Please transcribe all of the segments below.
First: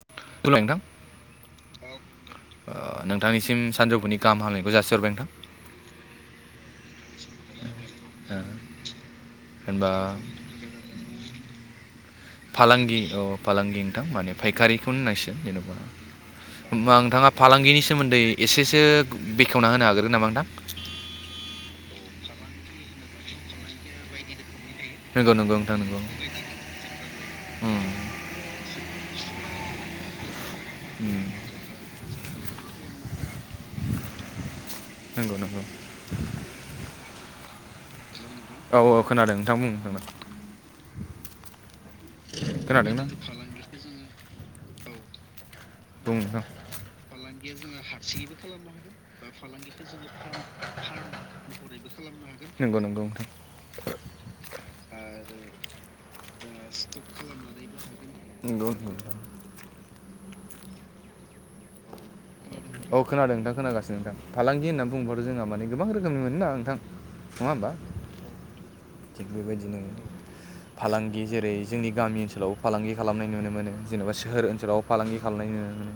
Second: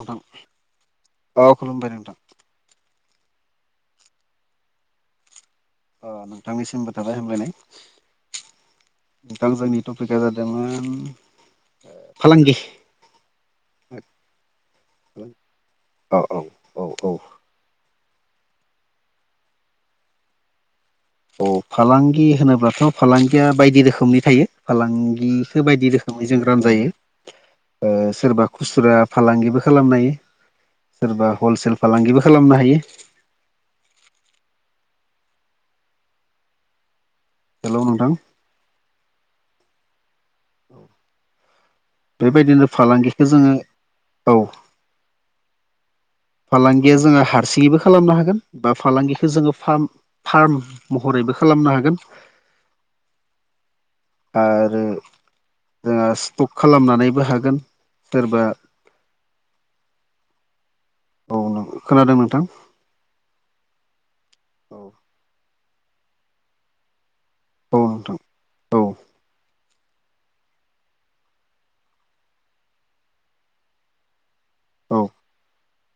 नोंथां औ खुलुमबाय नोंथां नोंथांनिसिम सानजौफुनि गाहाम हामनायखौ जासिहरबाय नोंथां अ नोंथांनिसिमबो थाबाय हामलायनाय ओ, नोंथां जोंनि जेनेबा टपिकआ जादोंमोन फालांगि औ फालांगि नोंथां माने फायखारिखौनो होननांसिगोन जेन'बा औ औ औ होमबा औ नोंथाङा फालांगिनि सोमोन्दै एसेसो बेखेवना होनो हाग्रोन नामा नोंथां? औ फालांगि होनोब्लाथ' फालांगिया बायदि रोखोमनि थायो नंगौ नंगौ फालांगिफोर नोंथां बायदि नंगौ रोखोमै जों रान जायो उम, ओ सोरबा खुसुरा फालांगिबो खालामनाय उम, सोरबा हलसेल फालांगिबो खालामनो हायो नंगौ नंगौ हेल' नोंथां औ औ खोनादों नोंथां बुं बेबायदिनो खोनादोंना फालांगिखौ जोङो औ जोङो बुं नोंथां फालांगिया जोङो हारसिङैबो खालामनो हागोन बा फालांगिखौ जोङो फार्म फार्म महरैबो खालामनो हागोन नंगौ नंगौ नोंथां आरो जोंहा स्टक खालामनानैबो हागोन सोरबा [unintelligible] औ खोनादों नोंथां औ खोनादों नोंथां खोनागासिनो नोंथां फालांगि औ होनना बुंबाथ' जोंहा माने गोबां रोखोमनि मोनो ना नोंथां नङा होमबा औ नोंथां औ थिग बेबायदिनो फालांगि जेरै जोंनि गामि ओनसोलाव फालांगि खालामनाय नुनो मोनो जेनेबा सोहोर ओनसोलाव औ फालांगि खालामनाय नु मोनो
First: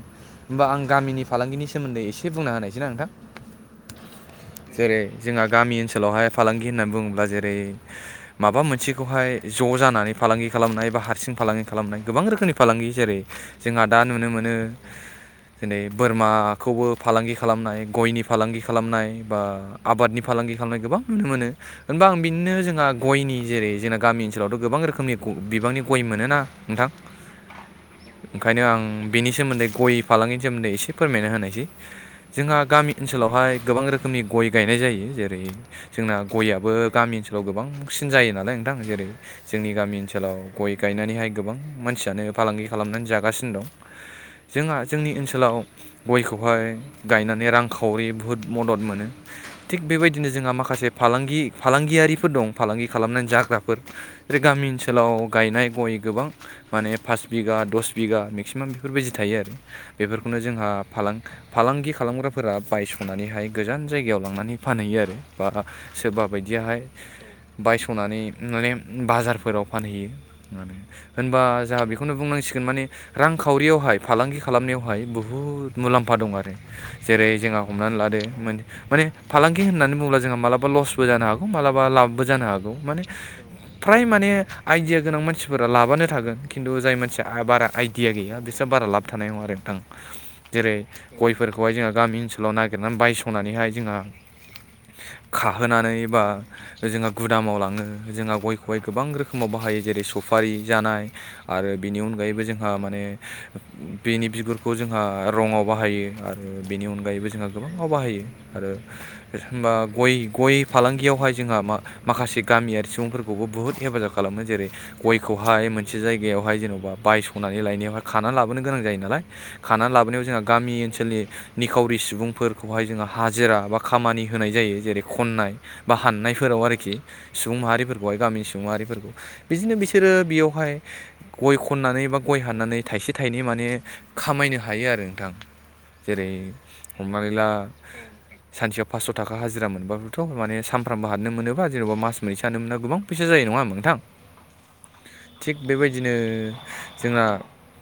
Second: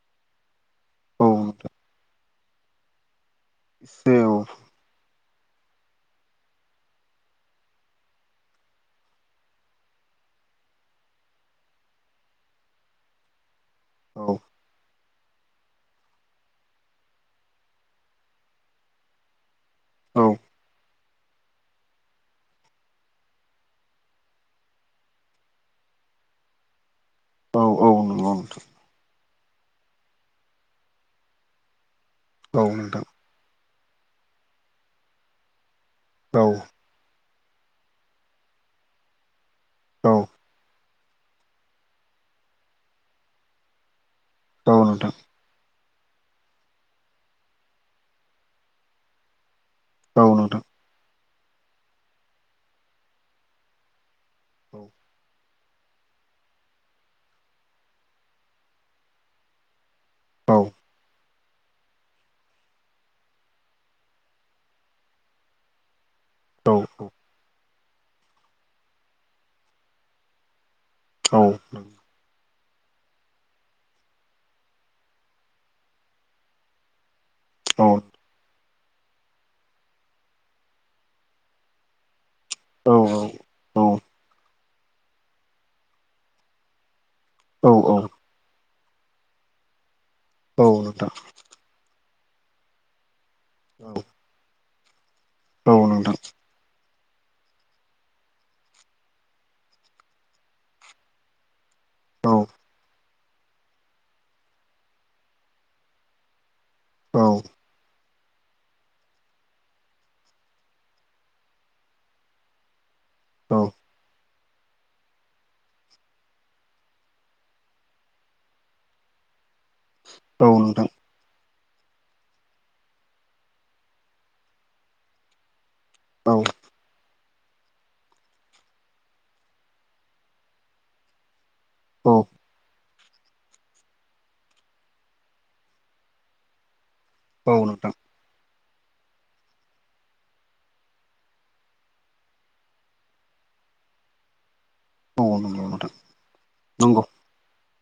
होमबा आं गामिनि औ फालांगिनि नोंथां सोमोन्दै एसे बुंना होनायसै ना नोंथां [unintelligible] जेरै जोंहा गामि ओनसोलावहाय फालांगि होननानै बुङोब्ला जेरै माबा मोनसेखौहाय ज' जानानै फालांगि खालामनाय बा हारसिं फालांगि खालामनाय गोबां रोखोमनि फालांगि जेरै जोंहा दा नुनो औ मोनो। दिनै बोरमाखौबो फालांगि खालामनाय गयनि फालांगि खालामनाय बा आबादनि औ फालांगि खालामनाय गोबां नुनो मोनो। होनबा आं बिदिनो जोंहा गयनि जेरै जोंना गामि ओनसोलावथ' गोबां रोखोमनि बिबांनि गय मोनोना नोंथां। [unintelligible] नंगौ नोंथां ओंखायनो आं बिनि सोमोन्दै गय फालांगिनि सोमोन्दै एसे फोरमायनो होनायसै जोंहा औ गामि नोंथां ओनसोलाव हाय गोबां रोखोमनि गय गायनाय जायो जेरै जोंना औ गयाबो गामिनि गोबांसिन जायो नालाय नोंथां जेरै जोंनि गामि औ ओनसोलाव गय गायनानैहाय गोबां मानसियानो फालांगि खालामनानै जागासिनो दं। [inaudible] जोंहा जोंनि नोंथां ओनसोलाव गयखौहाय गायनानै रांखावरि बुहुद मदद मोनो। थिग बेबायदिनो औ जोंहा नोंथां माखासे फालांगि फालांगियारिफोर दं फालांगि खालामनानै जाग्राफोर जेरै गामि औ ओनसोलाव गायनाय गय गोबां माने पास बिगा दस बिगा मेक्सिमाम बेफोरबायदि थायो आरो बेफोरखौनो औ जोंहा फालां फालांगि खालामग्राफोरा बायस'नानैहाय गोजान जायगायाव लांनानै फानहैयो आरो बा सोरबा औ नोंथां औ नोंथां औ नोंथां औ बायदियाहाय नोंथां बायस'नानै माने बाजारफोराव फानहैयो। होनबा जोंहा बेखौनो बुंनांसिगोन माने रांखावरियावहाय फालांगि खालामनायावहाय बुहुद मुलाम्फा दं आरो जेरै जोंहा हमनानै लादो माने फालांगि होननानै बुङोब्ला जोंहा मालाबा लसबो जानो हागौ मालाबा लाबबो जानो हागौ माने फ्राय माने आइडिया गोनां मानसिफोरा लाबानो थागोन खिन्थु जाय मानसि बारा आइडिया गैया बिसोरां बारा लाब थानाय नङा आरो नोंथां जेरै गय फोरखौहाय जोंहा गामि ओनसोलाव नागिरनानै बायस'नानैहाय जोंहा खाहोनानै बा जोंहा गुदामाव लाङो जोंहा गयखौहाय गोबां रोखोमाव बाहायो जेरै सफारि जानाय आरो बेनि अनगायैबो जोंहा माने बेनि बिगुरखौ जोंहा रङाव बाहायो आरो बेनि अनगायैबो जोंहा गोबां फाव बाहायो आरो होनबा गय गय फालांगियावहाय जोंहा मा माखासे गामियारि सुबुंफोरखौबो बुहुत हेफाजाब खालामो जेरै गयखौहाय मोनसे जायगायावहाय जेन'बा बायस'नानै लायनायावहाय खानानानै लाबो बोनो गोनां जायो नालाय खानानै लाबोनायाव जोंहा गामि ओनसोलनि निखावरि सुबुंफोरखौहाय जोङो हाजिरा बा खामानि होनाय जायो जेरै खननाय बा हाननायफोराव आरोखि सुबुं माहारिफोरखौहाय गामिनि सुबुं माहारिफोरखौ बिदिनो बिसोरो बेयावहाय गय खननानै बा गय हाननानै थाइसे थाइनै माने खामायनो हायो आरो नोंथां जेरै हमनानै ला सानसेयाव पास्स' थाखा हाजिरा मोनबोथ' माने सानफ्रामबो हाबनो मोनोबा जेन'बा मास मोनैसो हानोना गोबां फैसा जायो नङा होमबा नोंथां लांदां थिग बेबायदिनो नंगौ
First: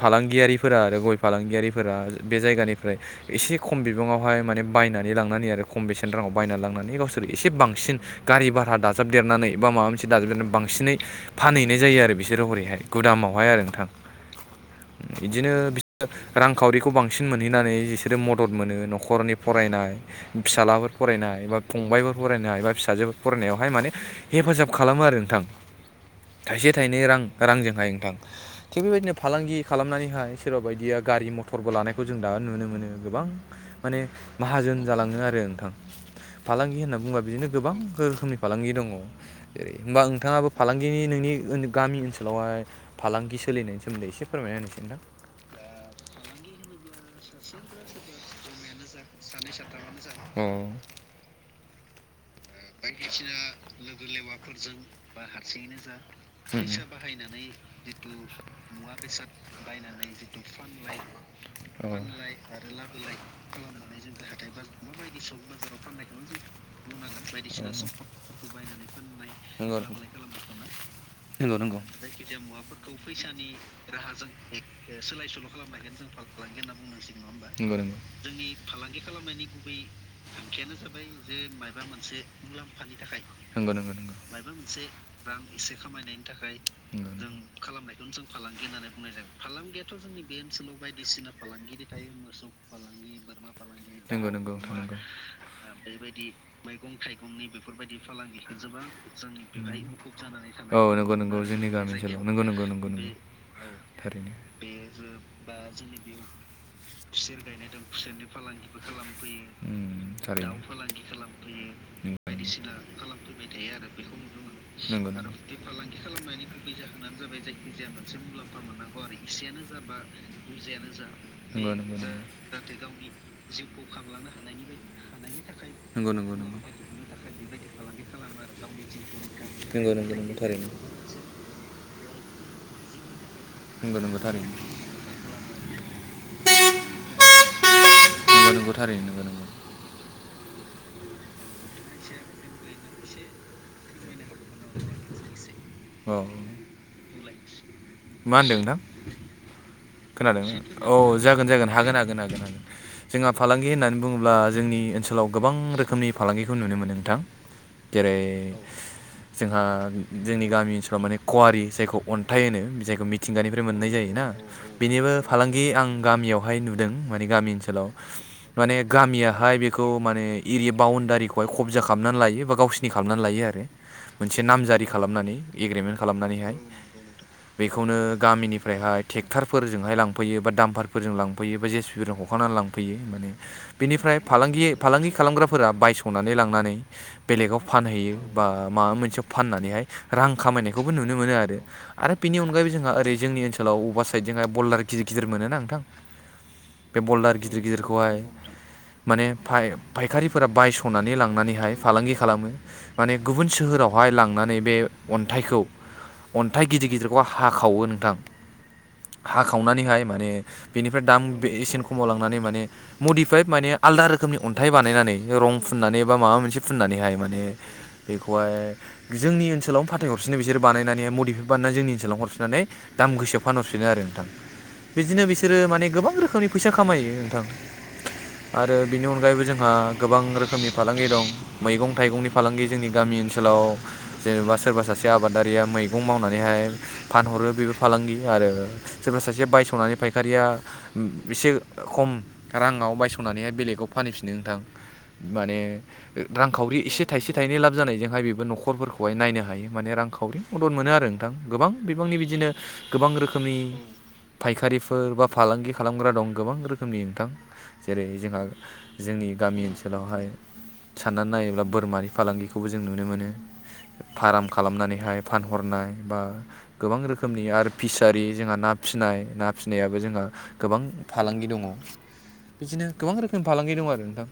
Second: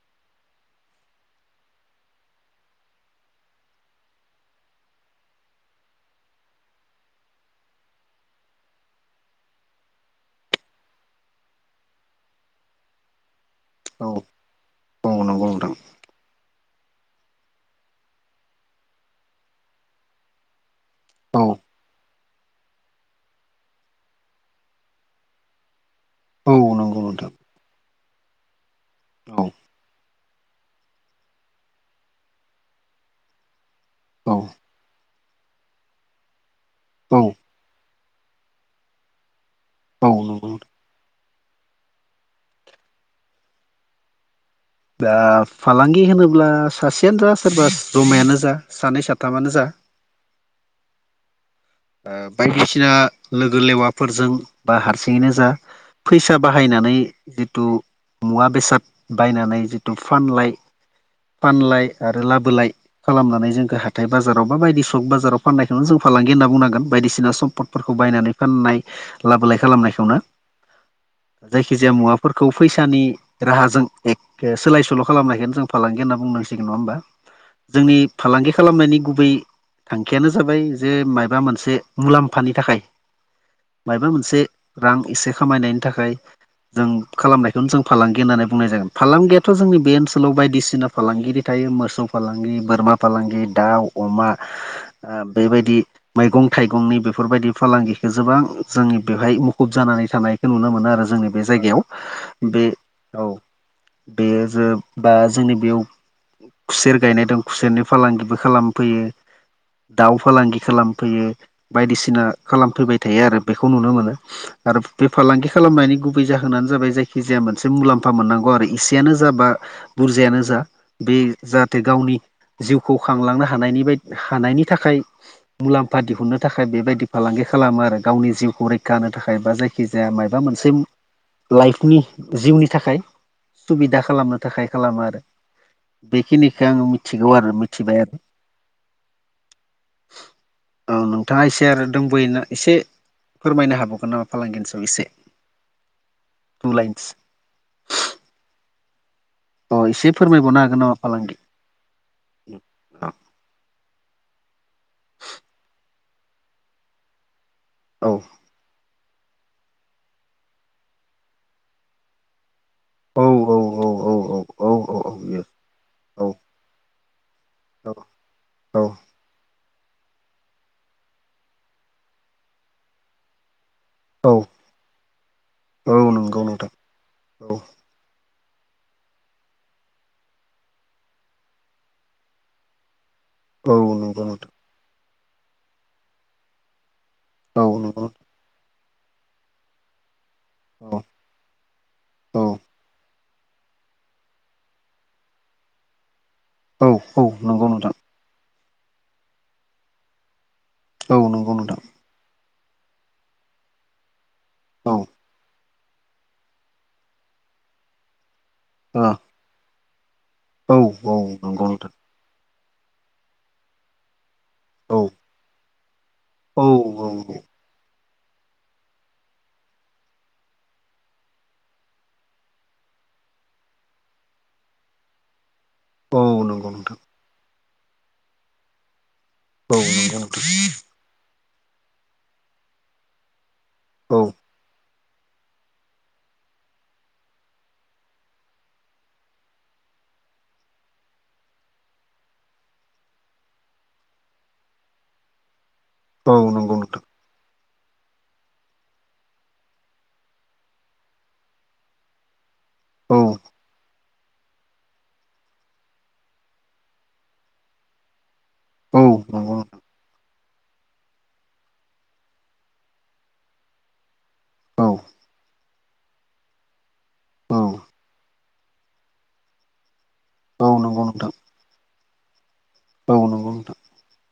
फालांगियारिफोरा आरो गय फालांगियारिफोरा बे जायगानिफ्राय एसे खम बिबाङावहाय माने बायनानै लांनानै आरो खम बेसेन राङाव बायनानै लांनानै गावसोर एसे बांसिन गारि भारा दाजाबदेरनानै बा माबा मोनसे दाजाबदेरनानै बांसिनै फानहैनाय जायो आरो बिसोरो हरैहाय गुदामावहाय आरो नोंथां। औ औ नंगौ बिदिनो नोंथां बिसोरो रांखावरिखौ बांसिन मोनहैनानै बिसोरो मदद मोनो न'खरनि फरायनाय फिसालाफोर फरायनाय औ बा फंबायफोर फरायनो हायो बा फिसाजो फरायनायावहाय माने हेफाजाब खालामो आरो नोंथां औ थाइसे थाइनै नंगौ रां नोंथां रांजोंहाय नोंथां थिग बेबायदिनो औ फालांगि खालामनानैहाय सोरबा बायदिया गारि मथरबो लानायखौ जों दा नुनो मोनो गोबां माने औ माहाजोन जालाङो आरो नोंथां फालांगि होनना औ बुङोबा बिदिनो गोबां रोखोमनि फालांगि दङ जेरै होमबा औ नोंथाङाबो नंगौ फालांगिनि नोंनि गामि ओनसोलावहाय फालांगि सोलिनायनि सोमोन्दै एसे फोरमायना होनायसाय नोंथां दा फालांगि होनोब्ला सासेयानो जा सोरबा जमायानो जा सानै साथाम औ बायदिसिना लोगो लेवाफोरजों बा हारसिङैनो जा फैसा बाहायनानै जिथु मुवा बेसाद बायनानै जिथु फानलाय फानलाय आरो लाबोलाय खालामनानै जोंखौ हाथाय बाजाराव बा बायदि सक बाजाराव फाननायखौनो जों फालांगि होनना बुंनांगोन बायदिसिना सम्पदफोरखौ बायनानै फाननाय लाबोलाय खालामनायखौनो नंगौ जायखिजाया मुवाफोरखौ फैसानि राहाजों सोलाय सोल' खालामनायखौनो जों फालांगि होनना बुंनांसिगोन नङा होमबा जोंनि फालांगि खालामनायनि गुबै थांखियानो जाबाय जे माबा मोनसे मुलामफानि थाखाय नंगौ नंगौ मायबा मोनसे रां एसे खामायनायनि थाखाय जों नंगौ खालामनायखौनो जों फालांगि होननानै बुंनाय जागोन फालांगियाथ' जोंनि बे ओनसोलाव बायदिसिना फालांगिरि थायो मोसौ फालांगि बोरमा फालांगि दाउ अमा दाउ बेबायदि मैगं थाइगंनि बेफोरबायदि फालांगिखौ गोबां जोंनि बेवहाय मुखुब जानानै थानाय नुनो मोनो आरो थानाय जोंनि बे जायगायाव गामि ओनसोलाव नंगौ बे नंगौ नंगौ नंगौ औ थारैनो बेयो बा जोंनि बेयाव खुसेर गायनाय दं खुसेरनि फालांगिबो खालामफैयो उम दाउ थारैनो फालांगि खालाम फैयो बायदिसिना खालामफैबाय थायो आरो बेखौ नुनो मोनो आरो बे नंगौ नंगौ फालांगि खालामनायनि गुबै जाहोनानो जाबाय जायखिजाया मोनसे मुलाम्फा मोननांगौ आरो इसेयानो जा बा बे बुरजायानो जा बे नंगौ जाहाथे नंगौ गावनि जिउखौ खांलांनो हानायनि बाय हानायनि थाखाय मुलाम्फा नंगौ नंगौ नंगौ दिहुननो थाखाय बेबायदि फालांगि खालामो आरो गावनि जिउखौ रैखा होनो थाखाय बा नंगौ जायखिजाया नंगौ नंगौ माबा थारैनो मोनसे लाइफनि जिउनि थाखाय नंगौ सुबिदा नंगौ खालामनो थारैनो थाखाय खालामो आरो बेखिनिखौ आङो मिथिगौ आरो मिथिबाय आरो नंगौ नंगौ थारैनो नंगौ औ नोंथाङा एसे आरो दंबोयोना एसे फोरमायनो हाबावगोन नामा फालांगिनि सायाव एसे औ टु लाइन्स मा होन्दों नोंथां अ एसे खोनादों फोरमायबावनो हागोन औ नामा फालांगि जागोन जागोन हागोन हागोन हागोन हागोन जोंहा फालांगि होननानै बुङोब्ला जोंनि ओनसोलाव गोबां रोखोमनि फालांगिखौ नुनो मोनो नोंथां लान्दां जेरै जोंहा जोंनि गामि ओनसोलाव माने कवारि जायखौ अन्थाइ होनो जायखौ औ औ औ मिथिंगानिफ्राय औ मोननाय जायोना औ औ औ निबो औ येस फालांगि आं औ गामियावहाय नुदों माने गामि ओनसोलाव औ माने औ गामियाहाय हाय बेखौ माने एरिया बाउणडारिखौहाय खब्जा खालामनानै लायो बा गावसोरनि खालामनानै लायो आरो औ मोनसे नामजारि खालामनानै एग्रिमेन्ट औ नंगौ खालामनानैहाय नोंथां औ बेखौनो गामिनिफ्रायहाय ट्रेक्टर फोरजोंहाय लांफैयो बा दाम्फारफोरजों लांफैयो बा जेसीपि फोरजों हखांनानै लांफैयो माने औ बेनिफ्राय नंगौ नोंथां फालांगि फालांगि खालामग्राफोरा बायस'नानै लांनानै बेलेगाव औ नंगौ फानहैयो बा मा मोनसे फाननानैहाय रां औ खामायनायखौबो नुनो मोनो आरो। आरो बेनि औ अनगायैबो जोंहा ओरै जोंनि ओनसोलाव अबेबा साइड जोंहा बलार गिदिर गिदिर मोनोना नोंथां औ बे औ बल्दार गिदिर नंगौ नोंथां गिदिरखौहाय माने फाय-फायखारिफोरा बायस' हनानै औ नंगौ लांनानैहाय नोंथां फालांगि खालामो माने गुबुन सोहोरावहाय लांना नै बे औ अन्थाइखौ अन्थाइ गिदिर गिदिरखौ हाखावो नोंथां अ हाखावनानैहाय माने बेनिफ्राय दाम औ नंगौ बेसेन नोंथां खमाव लांनानै माने मडिफाइद माने आलदा रो खोमनि अन्थाइ औ बानायनानै रं फुननानै बा माबा मोनसे औ फुननानैहाय माने बेखौहाय जोंनि ओनसोलाव फाथथाय हरफिन बिसोर बानायनानै मडिफाइभ बानायनानै जोंनि ओनसोलाव हरफननानै दाम गोसोआव फानहरफि फिनो आरो नोंथां बिदिनो बिसोरो माने गोबां औ रोखोमनि फैसा नंगौ नोंथां खामायो नोंथां आरो बिनि अनगायैबो जोंहा औ गोबां नंगौ नोंथां रोखोमनि फालां गि दं मैगं थाइगंनि फालांगि जोंनि गामि ओनसोलाव औ जेन'बा सोरबा सासे बे आबादारिया मैगं मावनानैहाय फानहरो बेबो फालांगि आरो सोरबा सासे बायसावनानै फायखारिया एसे खम राङाव बायस'नानैहाय बेलेगाव फानहैफिनो नोंथां। माने औ नंगौ रांखावरि एसे नोंथां थाइसे थाइनै लाब जानायजोंहाय बेबो न'खरफोरखौहाय नायनो हायो माने रांखावरि मदद मोनो आरो नोंथां गोबां बिबांनि बिदिनो गोबां औ रोख नि फायखारिफोर बा फालांगि खालामग्रा दं गोबां रोखोमनि नोंथां। जेरै जोंहा औ जोंनि नंगौ गामि ओनस ओनसोलावहाय साननानै नायोब्ला बोरमानि फालांगिखौबो जों नुनो मोनो। फार्म नोंथां औ खालामनानैहाय फानहरनाय बा गोबां रोखोमनि औ आरो फिस जों ना फसिनाय ना फिसिनायाबो जोंहा औ गोबां नंगौ नोंथां फालांगि दङ' बिदिनो गोबां औ रोखोमनि नंगौ फालांगि नोंथां दं आरो नोंथां।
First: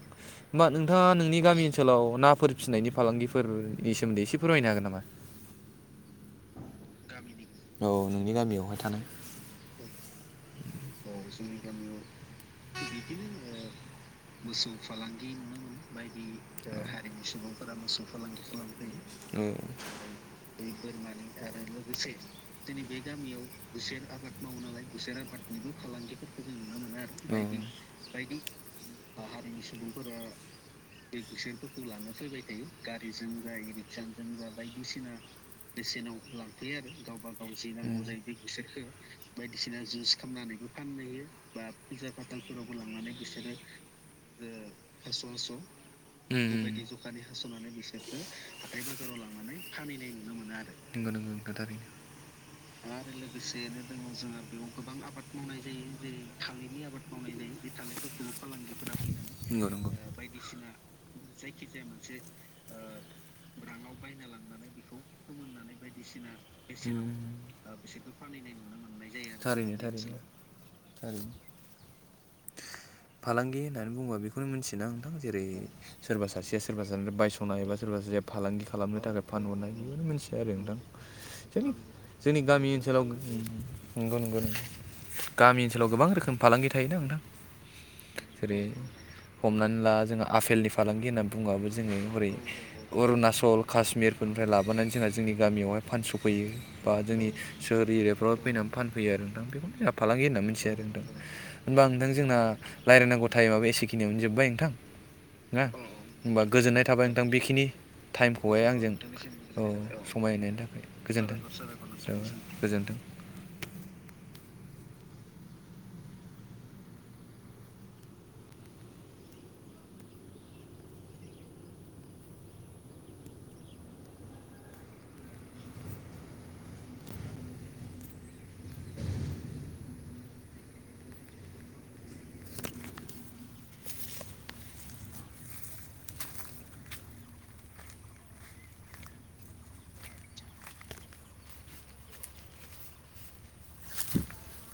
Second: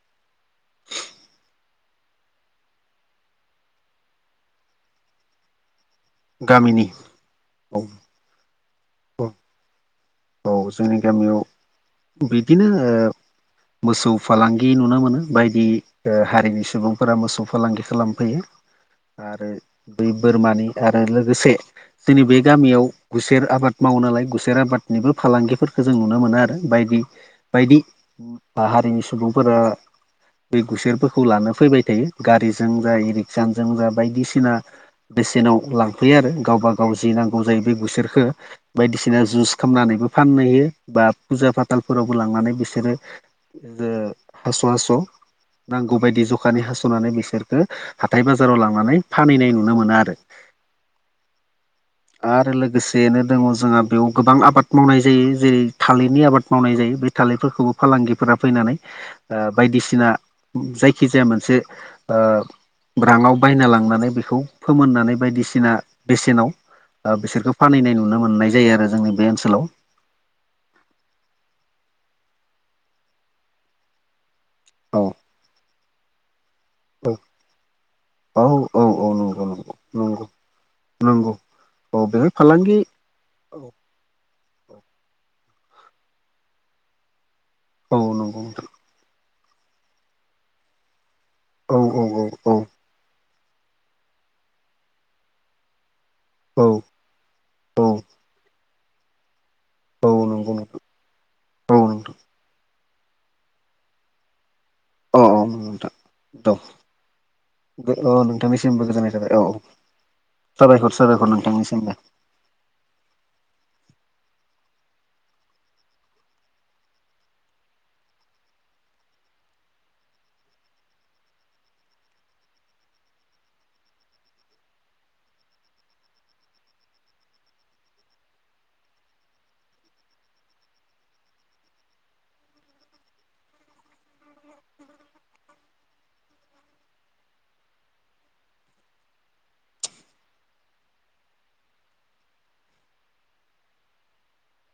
होमबा नोंथाङा नोंनि गामि ओनसोलाव नाफोर फिसिनायनि फालांगिफोरनि सोमोन्दै एसे फोरमायनो हागोन नामा? गामिनि औ नोंनि गामियावहाय थानाय। औ औ जोंनि गामियाव बिदिनो ओ मोसौ फालांगि नुनो मोनो बायदि ओ हारिनि सुबुंफोरा मोसौ फालांगि खालामफैयो आरो थानाय बै बोरमानि आरो लोगोसे जोंनि बे गामियाव गुसेर आबाद माव नालाय गुसेर आबाद निबो फालांगिफोरखो जों नुनो मोनो आरो बायदि-बायदि हारिनि सुबुंफोरा बे गुसेरफोरखौ लानो फैबाय थायो गारिजों जा इरिक्साजों जा बायदिसिना बेसेनाव लांफैयो आरो गावबा गाव जि नांगौ जायो बे गुसोरखौ बायदिसिना जुस खालामनानैबो फाननोयो बा फुजा फाथालफोरावबो लांनानै बिसोरो ओ हास' हास' नांगौ बायदि जखानि हास'नानै बिसोरखौ हाथाय बाजाराव लांनानै फानहैनाय नुनो मोनो आरो। नोंगौ नोंगौ नोंगौ थारैनो आरो लोगोस जेनो दङ' जोंहा बेयाव गोबां आबाद मावनाय जायो जेरै थालिरनि आबाद मावनाय जायो बे थालिरफोरखौबो फालांगिफोरा फैनानै ओ नंगौ नंगौ बायदिसिना जायखिजाया मोनसे ओ ब्रङाव बायना लांनानै बेखौ फोमोननानै बायदिसिना बेसेनाव दा बिसोरखौ फानहनाय नुनो मोननाय जायो आरो जोंनि बे ओनसोलाव थारैनो थारैनो थारैनो फालांगि होननानै बुङोबा बेखौनो मिथिोना औ नोंथां जेरै सोरबा सासेया सोरबा औ सानै बायस'नो एबा सोरबा सासेया औ फालांगि खालामनो औ थाखाय नंगौ फानहरनाय बे नंगौ मिथिया आरो नोंथां नंगौ थिग औ बे जोंनि गामि फालांगि ओनसोलाव [unintelligible] गुनगुन गामि ओनसोलाव गोबां रोखोम फालांगि थायोना नोंथां औ नंगौ जेरै नोंथां हमनानै ला जोङो आफेलनि फालांगि होननानै बुङबाबो औ जोङो औ हरै औ अरुणाचल काश्मिरफोरनिफ्राय लाबोनानै जोंहा जोंनि गामियावहाय फानस' फैयो औ बा जोंनि औ सोहोर एरियाफ्राव फैनानै फानफैयो आरो नोंथां बेखौनो औ फालांगि होनना नंगौ मिथिया आरो नोंथां होमबा नोंथां जोंना रायलायनांगौटाइमाबो एसेखिनियावनो जोब्बाय नोंथां अ औ नोनथां होनबा गोजोननाय थाबाय नोंथां बेखिनि औ टाइमखौहाय नोंथांनिसिमबो आंजों गोजोननाय थाबाय औ खमायनायनि थाखाय साबायखर साबायखर नोंथांनिसिमबो गोजोनथों गोजोन्थों [inaudible] [inaudible]